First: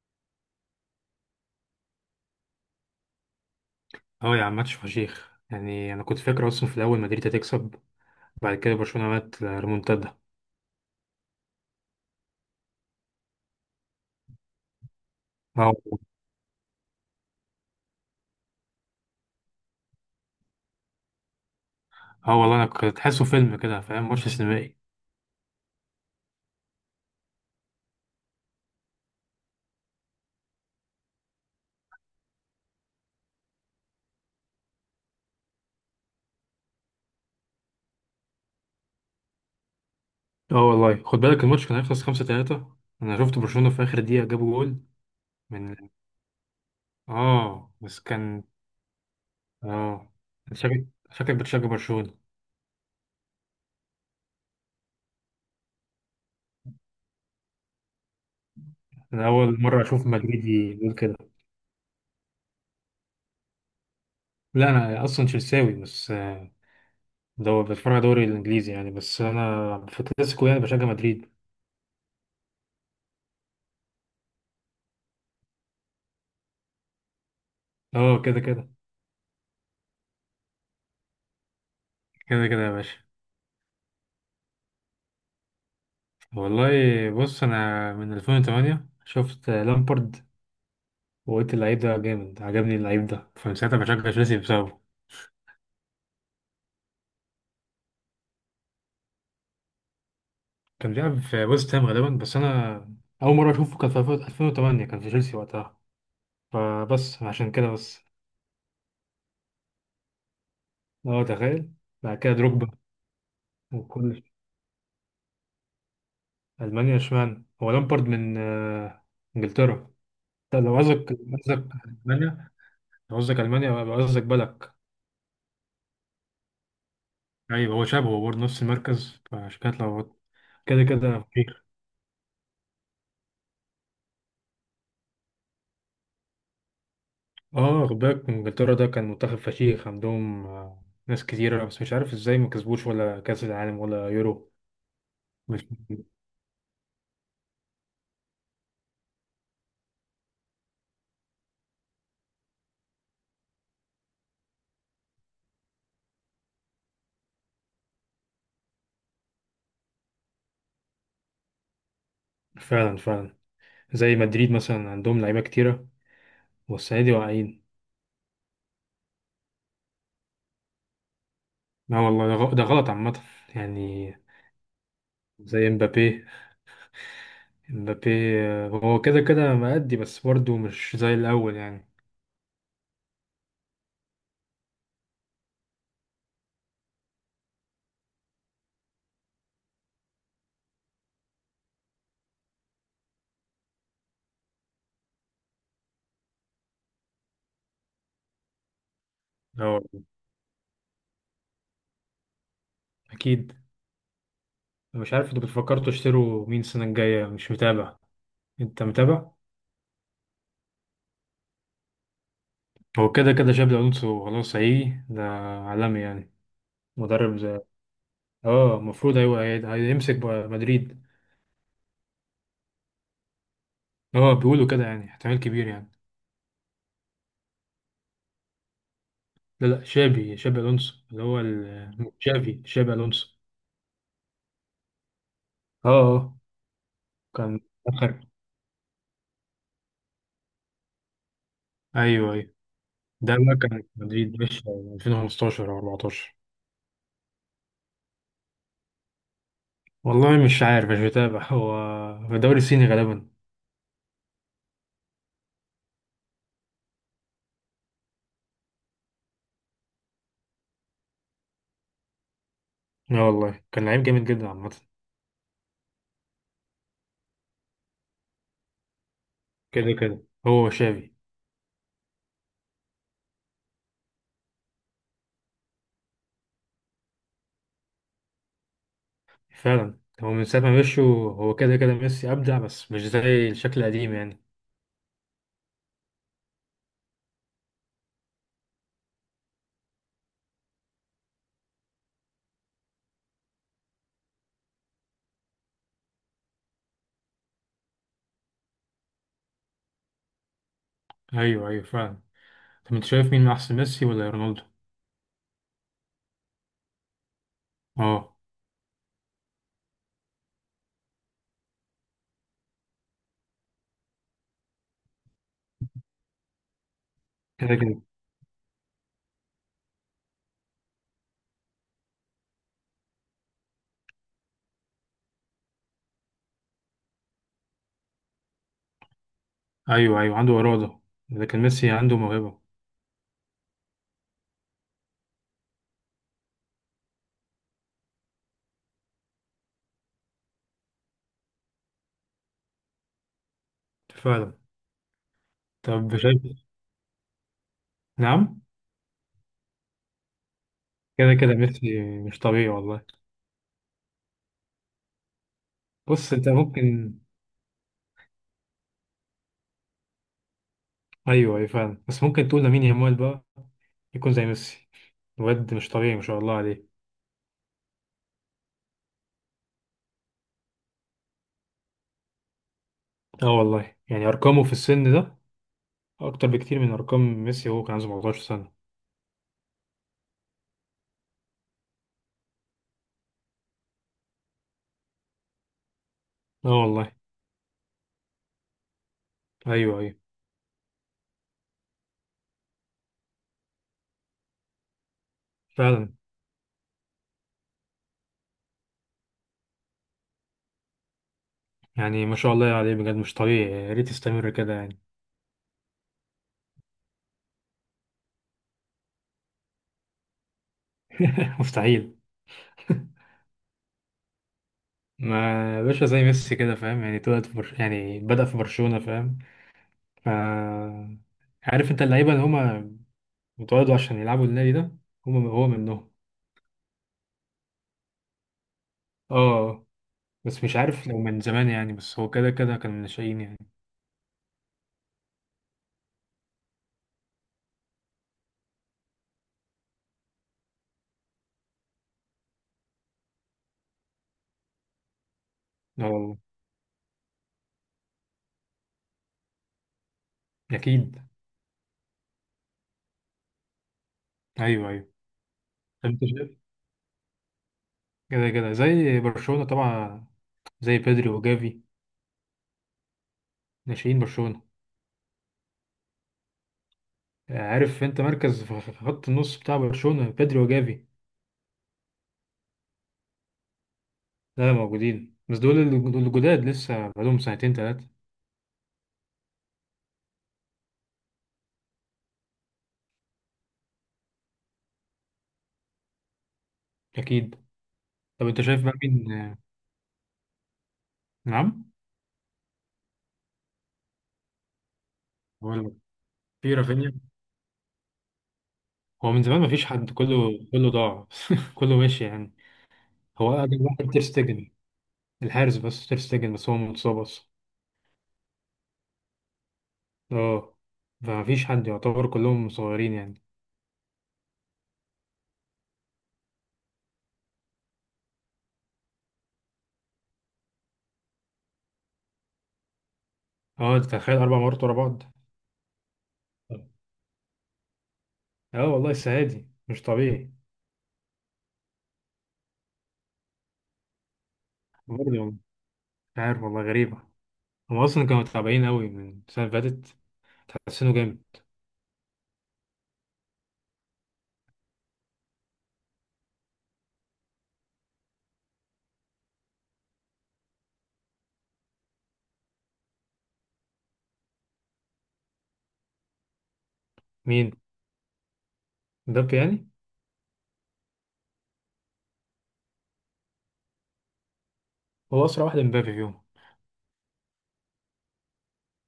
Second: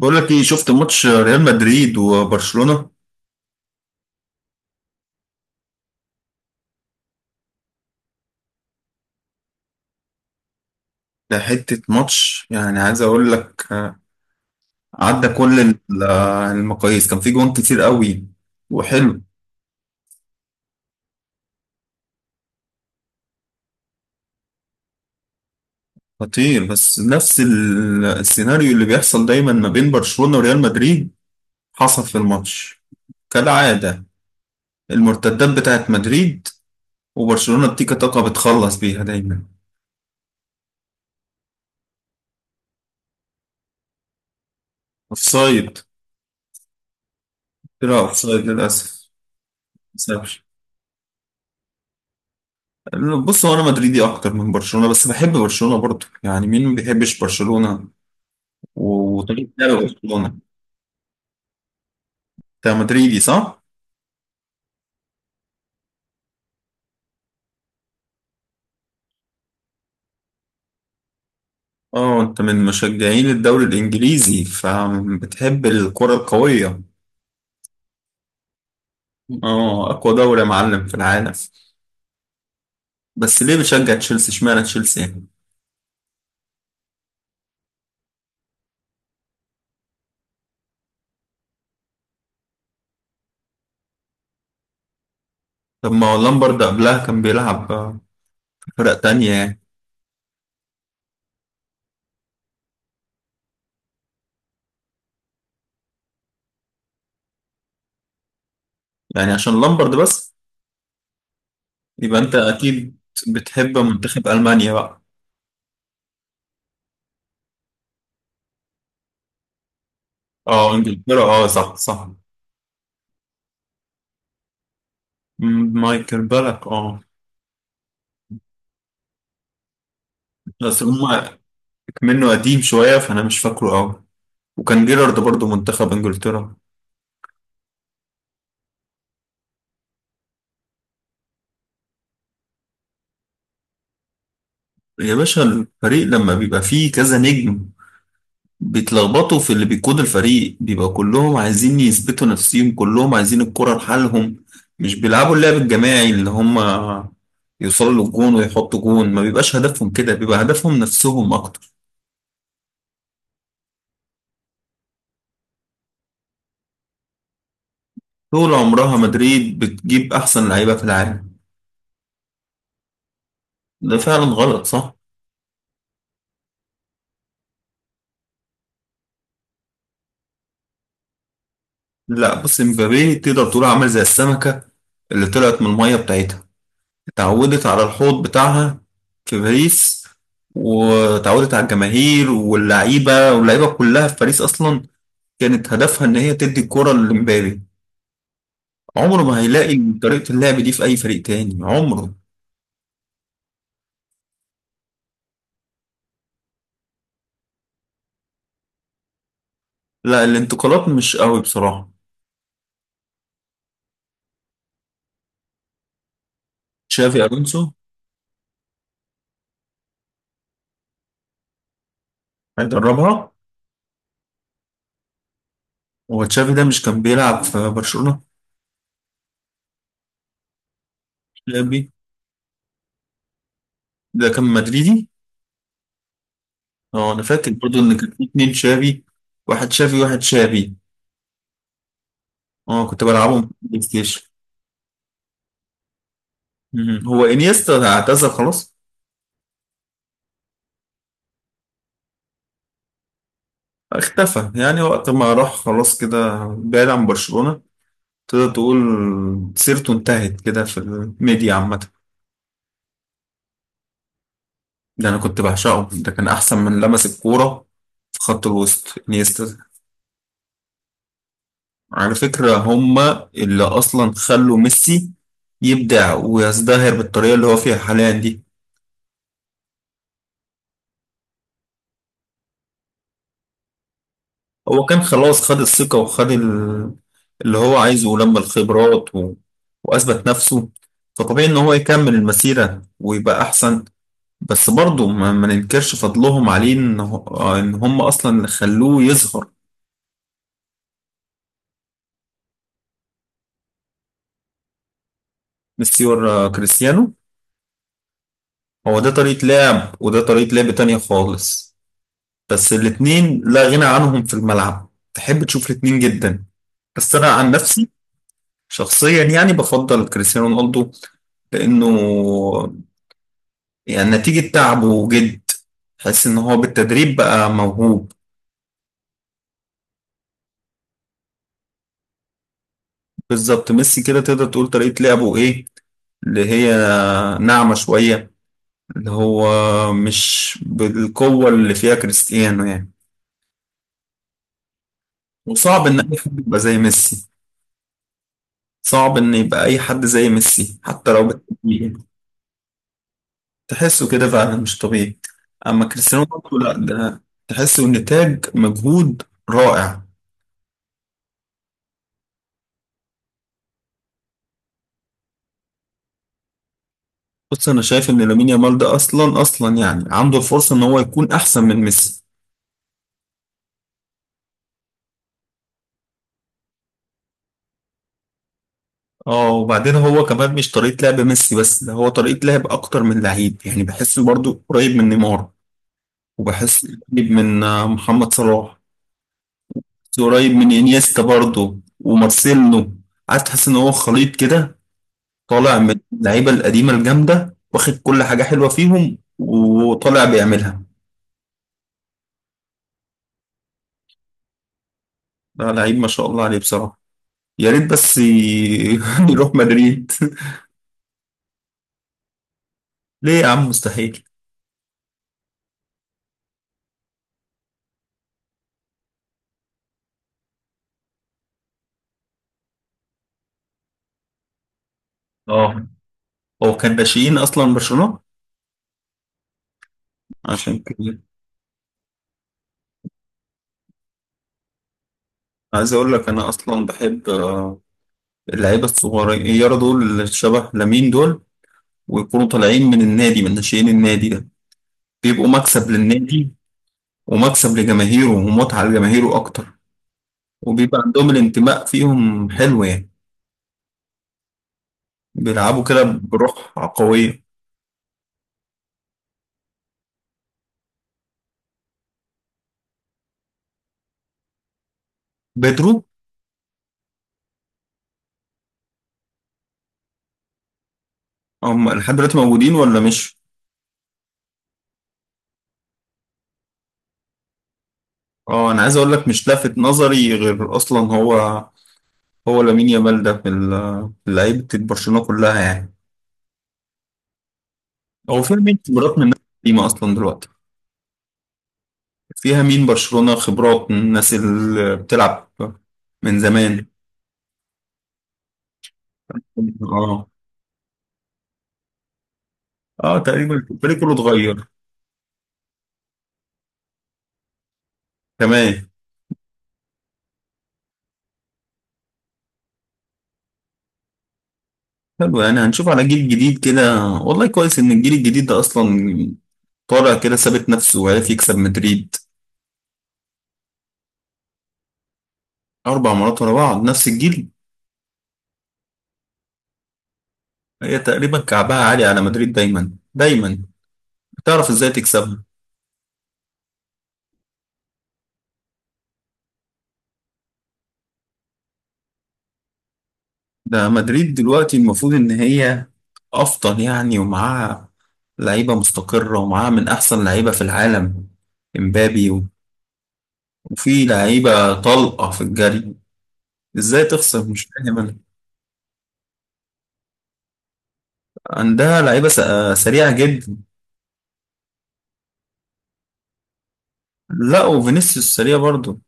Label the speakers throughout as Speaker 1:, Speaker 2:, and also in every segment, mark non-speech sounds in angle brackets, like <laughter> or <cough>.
Speaker 1: بقول لك ايه، شفت ماتش ريال مدريد وبرشلونة؟
Speaker 2: اه يا عم، ماتش فشيخ. يعني انا كنت فاكر اصلا في الاول مدريد هتكسب. بعد كده برشلونه عملت ريمونتادا.
Speaker 1: ده حتة ماتش، يعني عايز اقول لك، عدى كل
Speaker 2: اه.
Speaker 1: المقاييس، كان في جوان كتير قوي وحلو.
Speaker 2: اه والله انا كنت تحسه فيلم كده، فاهم؟ ماتش سينمائي.
Speaker 1: خطير. بس نفس السيناريو اللي بيحصل دايما ما بين برشلونة وريال مدريد حصل في الماتش، كالعادة. المرتدات بتاعت مدريد، وبرشلونة بتيكا تاكا بتخلص بيها دايما.
Speaker 2: اه والله خد بالك الماتش كان هيخلص 5-3. انا شفت برشلونه في اخر دقيقه جابوا جول
Speaker 1: اوفسايد.
Speaker 2: من... اه بس
Speaker 1: طلع
Speaker 2: كان...
Speaker 1: اوفسايد للأسف.
Speaker 2: اه. شكلك بتشجع برشلونه؟
Speaker 1: بص، هو انا مدريدي اكتر من برشلونه، بس بحب برشلونه برضه. يعني مين ما بيحبش برشلونه و-
Speaker 2: انا
Speaker 1: وطريقه
Speaker 2: اول
Speaker 1: لعب
Speaker 2: مره اشوف
Speaker 1: برشلونه.
Speaker 2: مدريدي يقول كده.
Speaker 1: انت مدريدي، صح؟
Speaker 2: لا، انا اصلا تشيلساوي، بس دو بتفرج على الدوري الانجليزي يعني، بس انا في الكلاسيكو يعني بشجع مدريد.
Speaker 1: اه، انت من مشجعين الدوري الانجليزي فبتحب الكره القويه.
Speaker 2: اه، كده كده.
Speaker 1: اه، اقوى دوري يا معلم في العالم.
Speaker 2: كده كده يا باشا.
Speaker 1: بس ليه بتشجع تشيلسي؟ اشمعنى تشيلسي يعني؟
Speaker 2: والله بص، انا من 2008 شفت لامبارد وقلت اللعيب ده جامد، عجبني اللعيب ده، فمن ساعتها بشجع تشيلسي بسببه.
Speaker 1: طب ما هو لامبرد قبلها كان بيلعب في فرق تانية يعني.
Speaker 2: كان بيلعب في ويست هام غالبا، بس انا اول مره اشوفه كان في 2008 كان في تشيلسي وقتها، فبس عشان كده بس.
Speaker 1: يعني عشان لامبرد بس؟
Speaker 2: اه تخيل.
Speaker 1: يبقى
Speaker 2: بعد كده
Speaker 1: انت
Speaker 2: دروجبا
Speaker 1: اكيد بتحب
Speaker 2: وكل...
Speaker 1: منتخب المانيا بقى.
Speaker 2: المانيا؟ اشمعنى؟ هو لامبارد من انجلترا. لا،
Speaker 1: اه،
Speaker 2: لو قصدك
Speaker 1: انجلترا، اه، صح صح.
Speaker 2: المانيا، لو قصدك المانيا يبقى قصدك بالك.
Speaker 1: مايكل بالك، اه.
Speaker 2: ايوه هو شبهه برضه نفس المركز فعشان كده اتلخبطت.
Speaker 1: بس
Speaker 2: كده كده.
Speaker 1: هما منه قديم شوية فأنا مش فاكره أوي. وكان جيرارد برضه منتخب إنجلترا.
Speaker 2: اه خد بالك انجلترا ده كان منتخب فشيخ عندهم ناس كتيرة، بس مش عارف ازاي ما كسبوش ولا كأس العالم ولا يورو.
Speaker 1: يا باشا،
Speaker 2: مش...
Speaker 1: الفريق لما بيبقى فيه كذا نجم بيتلخبطوا في اللي بيقود الفريق. بيبقى كلهم عايزين يثبتوا نفسهم، كلهم عايزين الكرة لحالهم. مش بيلعبوا اللعب الجماعي، اللي هما يوصلوا للجون ويحطوا جون ما بيبقاش هدفهم. كده بيبقى هدفهم نفسهم أكتر.
Speaker 2: فعلا فعلا. زي مدريد مثلا عندهم لعيبة كتيرة، والسنة دي واقعين.
Speaker 1: طول عمرها مدريد بتجيب أحسن لعيبة في العالم.
Speaker 2: لا والله ده ده غلط عامة،
Speaker 1: ده
Speaker 2: يعني.
Speaker 1: فعلا غلط، صح؟
Speaker 2: زي مبابي. مبابي هو كده كده مأدي، بس برضه مش زي الأول يعني.
Speaker 1: لا بص، مبابي تقدر تقول عامل زي السمكة اللي طلعت من المية بتاعتها، اتعودت على الحوض بتاعها في باريس، واتعودت على الجماهير واللعيبة، واللعيبة كلها في باريس أصلا كانت هدفها إن هي تدي الكرة لمبابي. عمره ما هيلاقي
Speaker 2: اه
Speaker 1: طريقة اللعب دي في أي فريق تاني عمره.
Speaker 2: أكيد. مش عارف انتوا بتفكروا تشتروا مين السنة الجاية، مش متابع. انت متابع؟
Speaker 1: لا، الانتقالات مش قوي بصراحة.
Speaker 2: هو كده كده شابي ألونسو خلاص هيجي ده، عالمي يعني.
Speaker 1: تشافي
Speaker 2: مدرب زي...
Speaker 1: ألونسو.
Speaker 2: اه، المفروض ايوه، هيمسك بقى مدريد.
Speaker 1: هيدربها.
Speaker 2: اه بيقولوا كده يعني، احتمال كبير يعني.
Speaker 1: هو تشافي ده مش كان بيلعب في برشلونة؟
Speaker 2: لا لا، شابي الونسو اللي هو
Speaker 1: تشافي
Speaker 2: شافي الونسو.
Speaker 1: ده كان مدريدي.
Speaker 2: اه. اه
Speaker 1: اه، انا فاكر
Speaker 2: كان...
Speaker 1: برضو ان كان
Speaker 2: اخر...
Speaker 1: في اتنين شافي. واحد شافي وواحد شافي.
Speaker 2: ايوه ايوه.
Speaker 1: اه، كنت
Speaker 2: ده
Speaker 1: بلعبهم في
Speaker 2: بقى
Speaker 1: البلاي
Speaker 2: كان
Speaker 1: ستيشن.
Speaker 2: مدريد، مش 2015 او 14؟
Speaker 1: هو انيستا اعتزل خلاص؟
Speaker 2: والله مش عارف، مش بتابع. هو في الدوري الصيني غالبا.
Speaker 1: اختفى يعني، وقت ما راح خلاص كده بعيد عن برشلونة، تقدر تقول سيرته انتهت كده في الميديا عامة.
Speaker 2: اه والله كان لعيب جامد جدا عامة.
Speaker 1: ده انا كنت بعشقه، ده كان احسن من لمس الكورة في خط الوسط، انيستا.
Speaker 2: كده كده هو شافي.
Speaker 1: على فكرة، هما اللي اصلا خلوا ميسي يبدع ويزدهر بالطريقة اللي هو فيها حاليا دي.
Speaker 2: فعلا. هو من ساعة ما مشوا هو كده كده ميسي أبدع، بس مش زي الشكل القديم يعني.
Speaker 1: هو كان خلاص خد الثقة وخد اللي هو عايزه، ولما الخبرات وأثبت نفسه. فطبيعي إن هو يكمل المسيرة ويبقى أحسن. بس برضه ما ننكرش فضلهم عليه، إن هم أصلا اللي خلوه يظهر.
Speaker 2: أيوه أيوه فعلا. طب انت شايف مين احسن، ميسي ولا رونالدو؟
Speaker 1: ميسي ورا كريستيانو.
Speaker 2: اه.
Speaker 1: هو ده طريقة لعب، وده طريقة لعب تانية خالص. بس الاتنين لا غنى عنهم في الملعب، تحب تشوف الاتنين جدا. بس أنا عن
Speaker 2: كده
Speaker 1: نفسي
Speaker 2: كده.
Speaker 1: شخصيا يعني بفضل كريستيانو رونالدو. لأنه يعني نتيجة تعب وجد، تحس ان هو بالتدريب بقى موهوب.
Speaker 2: ايوه ايوه عنده اراده، لكن ميسي عنده موهبه.
Speaker 1: بالظبط. ميسي كده تقدر تقول طريقة لعبه ايه، اللي هي ناعمة شوية، اللي هو مش بالقوة اللي فيها كريستيانو يعني.
Speaker 2: فعلا.
Speaker 1: وصعب ان
Speaker 2: طب
Speaker 1: اي حد يبقى
Speaker 2: شايف...
Speaker 1: زي ميسي.
Speaker 2: نعم.
Speaker 1: صعب ان يبقى اي حد زي ميسي حتى لو
Speaker 2: كده كده
Speaker 1: بالتدريب.
Speaker 2: ميسي مش طبيعي والله.
Speaker 1: تحسه كده فعلا مش طبيعي. اما كريستيانو
Speaker 2: بص انت
Speaker 1: رونالدو لا،
Speaker 2: ممكن...
Speaker 1: ده تحسه نتاج مجهود رائع.
Speaker 2: ايوه ايوه فعلا، بس ممكن تقول لامين يامال بقى يكون زي ميسي. واد مش طبيعي ما شاء الله عليه.
Speaker 1: بص، انا شايف ان لامين يامال ده اصلا اصلا يعني عنده الفرصه ان هو يكون احسن من ميسي.
Speaker 2: اه والله، يعني ارقامه في السن ده اكتر بكتير من ارقام ميسي وهو كان عنده 17 سنه.
Speaker 1: اه، وبعدين هو كمان مش طريقه لعب ميسي بس، ده هو طريقه لعب اكتر من لعيب، يعني بحسه برضو قريب من نيمار.
Speaker 2: اه
Speaker 1: وبحس
Speaker 2: والله.
Speaker 1: قريب من محمد صلاح.
Speaker 2: ايوه ايوه
Speaker 1: قريب من انيستا برضو ومارسيلو. عايز تحس ان هو خليط كده، طالع من
Speaker 2: فعلا.
Speaker 1: اللعيبه القديمه الجامده واخد كل حاجه حلوه فيهم وطالع بيعملها.
Speaker 2: يعني ما شاء الله عليه بجد، مش طبيعي، يا ريت يستمر كده يعني.
Speaker 1: ده لعيب ما شاء الله عليه بصراحه. يا ريت بس <laughs> يروح مدريد.
Speaker 2: <laughs> مستحيل.
Speaker 1: ليه يا عم مستحيل؟
Speaker 2: ما باشا زي ميسي كده، فاهم يعني؟ طلع في برش... يعني بدأ في برشلونة، فاهم؟ ف... عارف انت اللعيبة اللي هما اتولدوا عشان يلعبوا النادي ده؟ هما هو
Speaker 1: اه،
Speaker 2: منهم.
Speaker 1: هو كان ناشئين اصلا برشلونة.
Speaker 2: اه بس مش
Speaker 1: عشان
Speaker 2: عارف لو
Speaker 1: كده
Speaker 2: من زمان يعني، بس هو كده كده كان من الناشئين يعني.
Speaker 1: عايز اقول لك، انا اصلا بحب اللعيبه الصغيره دول اللي شبه لامين دول. ويكونوا طالعين من النادي، من ناشئين النادي ده، بيبقوا مكسب
Speaker 2: اه والله.
Speaker 1: للنادي. ومكسب لجماهيره ومتعه لجماهيره اكتر. وبيبقى
Speaker 2: اكيد.
Speaker 1: عندهم الانتماء، فيهم حلو يعني.
Speaker 2: ايوه ايوه.
Speaker 1: بيلعبوا كده
Speaker 2: طب انت شايف...
Speaker 1: بروح قويه.
Speaker 2: كده كده زي برشلونة طبعا، زي بيدري وجافي، ناشئين برشلونة.
Speaker 1: بيدرو.
Speaker 2: عارف انت مركز في خط النص بتاع برشلونة بيدري وجافي؟
Speaker 1: هم لحد دلوقتي موجودين ولا مش؟
Speaker 2: لا موجودين، بس دول الجداد لسه بقالهم سنتين تلاتة.
Speaker 1: اه، انا عايز اقول لك، مش لافت نظري غير اصلا هو لامين يامال ده في في لعيبة برشلونة كلها يعني.
Speaker 2: أكيد.
Speaker 1: هو
Speaker 2: طب
Speaker 1: فيها
Speaker 2: انت
Speaker 1: مين
Speaker 2: شايف بقى
Speaker 1: خبرات من
Speaker 2: مين...
Speaker 1: الناس القديمة أصلا دلوقتي؟
Speaker 2: نعم.
Speaker 1: فيها مين برشلونة خبرات من الناس اللي بتلعب
Speaker 2: بقول لك،
Speaker 1: من
Speaker 2: في
Speaker 1: زمان؟
Speaker 2: رافينيا. هو من زمان مفيش حد،
Speaker 1: اه،
Speaker 2: كله كله ضاع <laughs> كله ماشي يعني.
Speaker 1: اه،
Speaker 2: هو
Speaker 1: تقريبا
Speaker 2: اقدم
Speaker 1: الفريق
Speaker 2: واحد
Speaker 1: كله
Speaker 2: تير
Speaker 1: اتغير.
Speaker 2: شتيجن الحارس، بس تير شتيجن بس هو متصاب اصلا.
Speaker 1: تمام.
Speaker 2: اه. فمفيش حد، يعتبر كلهم صغيرين يعني.
Speaker 1: حلو، يعني هنشوف على جيل جديد كده. والله كويس إن الجيل الجديد ده أصلا طالع كده ثابت نفسه، وعرف يكسب مدريد.
Speaker 2: اه انت تخيل 4 مرات ورا بعض.
Speaker 1: أربع مرات ورا بعض، نفس الجيل.
Speaker 2: اه والله السنه دي مش طبيعي.
Speaker 1: هي تقريبا كعبها عالي على مدريد دايما دايما، بتعرف إزاي
Speaker 2: برضه
Speaker 1: تكسبها.
Speaker 2: والله مش عارف، والله غريبه. هم اصلا كانوا تعبانين قوي من السنه اللي فاتت، تحسنوا جامد.
Speaker 1: ده مدريد دلوقتي المفروض إن هي أفضل يعني، ومعاها لعيبة مستقرة، ومعاها من أحسن لعيبة في العالم. إمبابي و- وفي لعيبة طلقة في الجري. إزاي تخسر؟ مش
Speaker 2: مين؟
Speaker 1: فاهم أنا.
Speaker 2: مبابي يعني؟
Speaker 1: عندها لعيبة سريعة جدا.
Speaker 2: هو اسرع واحد مبابي فيهم.
Speaker 1: لا، وفينيسيوس سريع برضه.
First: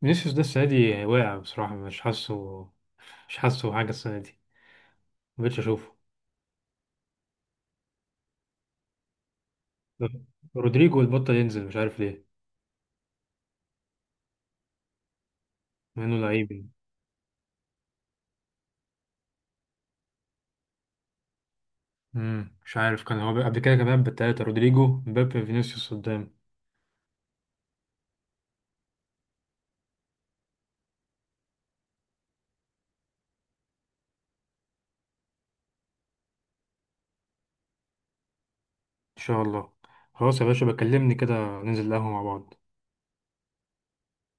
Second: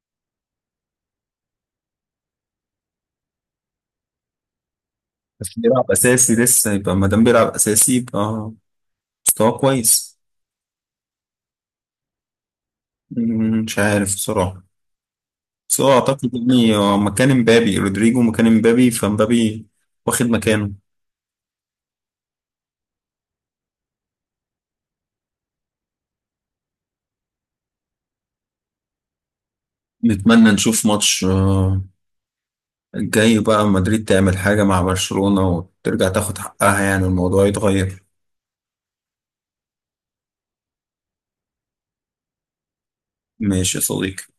Speaker 2: فينيسيوس ده السنة دي واقع بصراحة، مش حاسه، حاجة السنة دي،
Speaker 1: بس
Speaker 2: مبقتش
Speaker 1: بيلعب
Speaker 2: أشوفه.
Speaker 1: أساسي لسه، يبقى ما دام بيلعب أساسي يبقى مستواه كويس.
Speaker 2: رودريجو البطل ينزل، مش عارف ليه.
Speaker 1: مش عارف بصراحة. بس هو
Speaker 2: مع إنه
Speaker 1: أعتقد
Speaker 2: لعيب يعني.
Speaker 1: إن هو مكان إمبابي، رودريجو مكان إمبابي فإمبابي واخد مكانه.
Speaker 2: مم، مش عارف، كان هو قبل كده كمان بالتلاتة رودريجو مبابي فينيسيوس قدام.
Speaker 1: نتمنى نشوف ماتش الجاي بقى مدريد تعمل حاجة مع برشلونة وترجع تاخد حقها، يعني الموضوع يتغير.
Speaker 2: إن شاء الله. خلاص يا باشا، بكلمني كده، ننزل القهوة مع بعض.
Speaker 1: ماشي يا صديقي.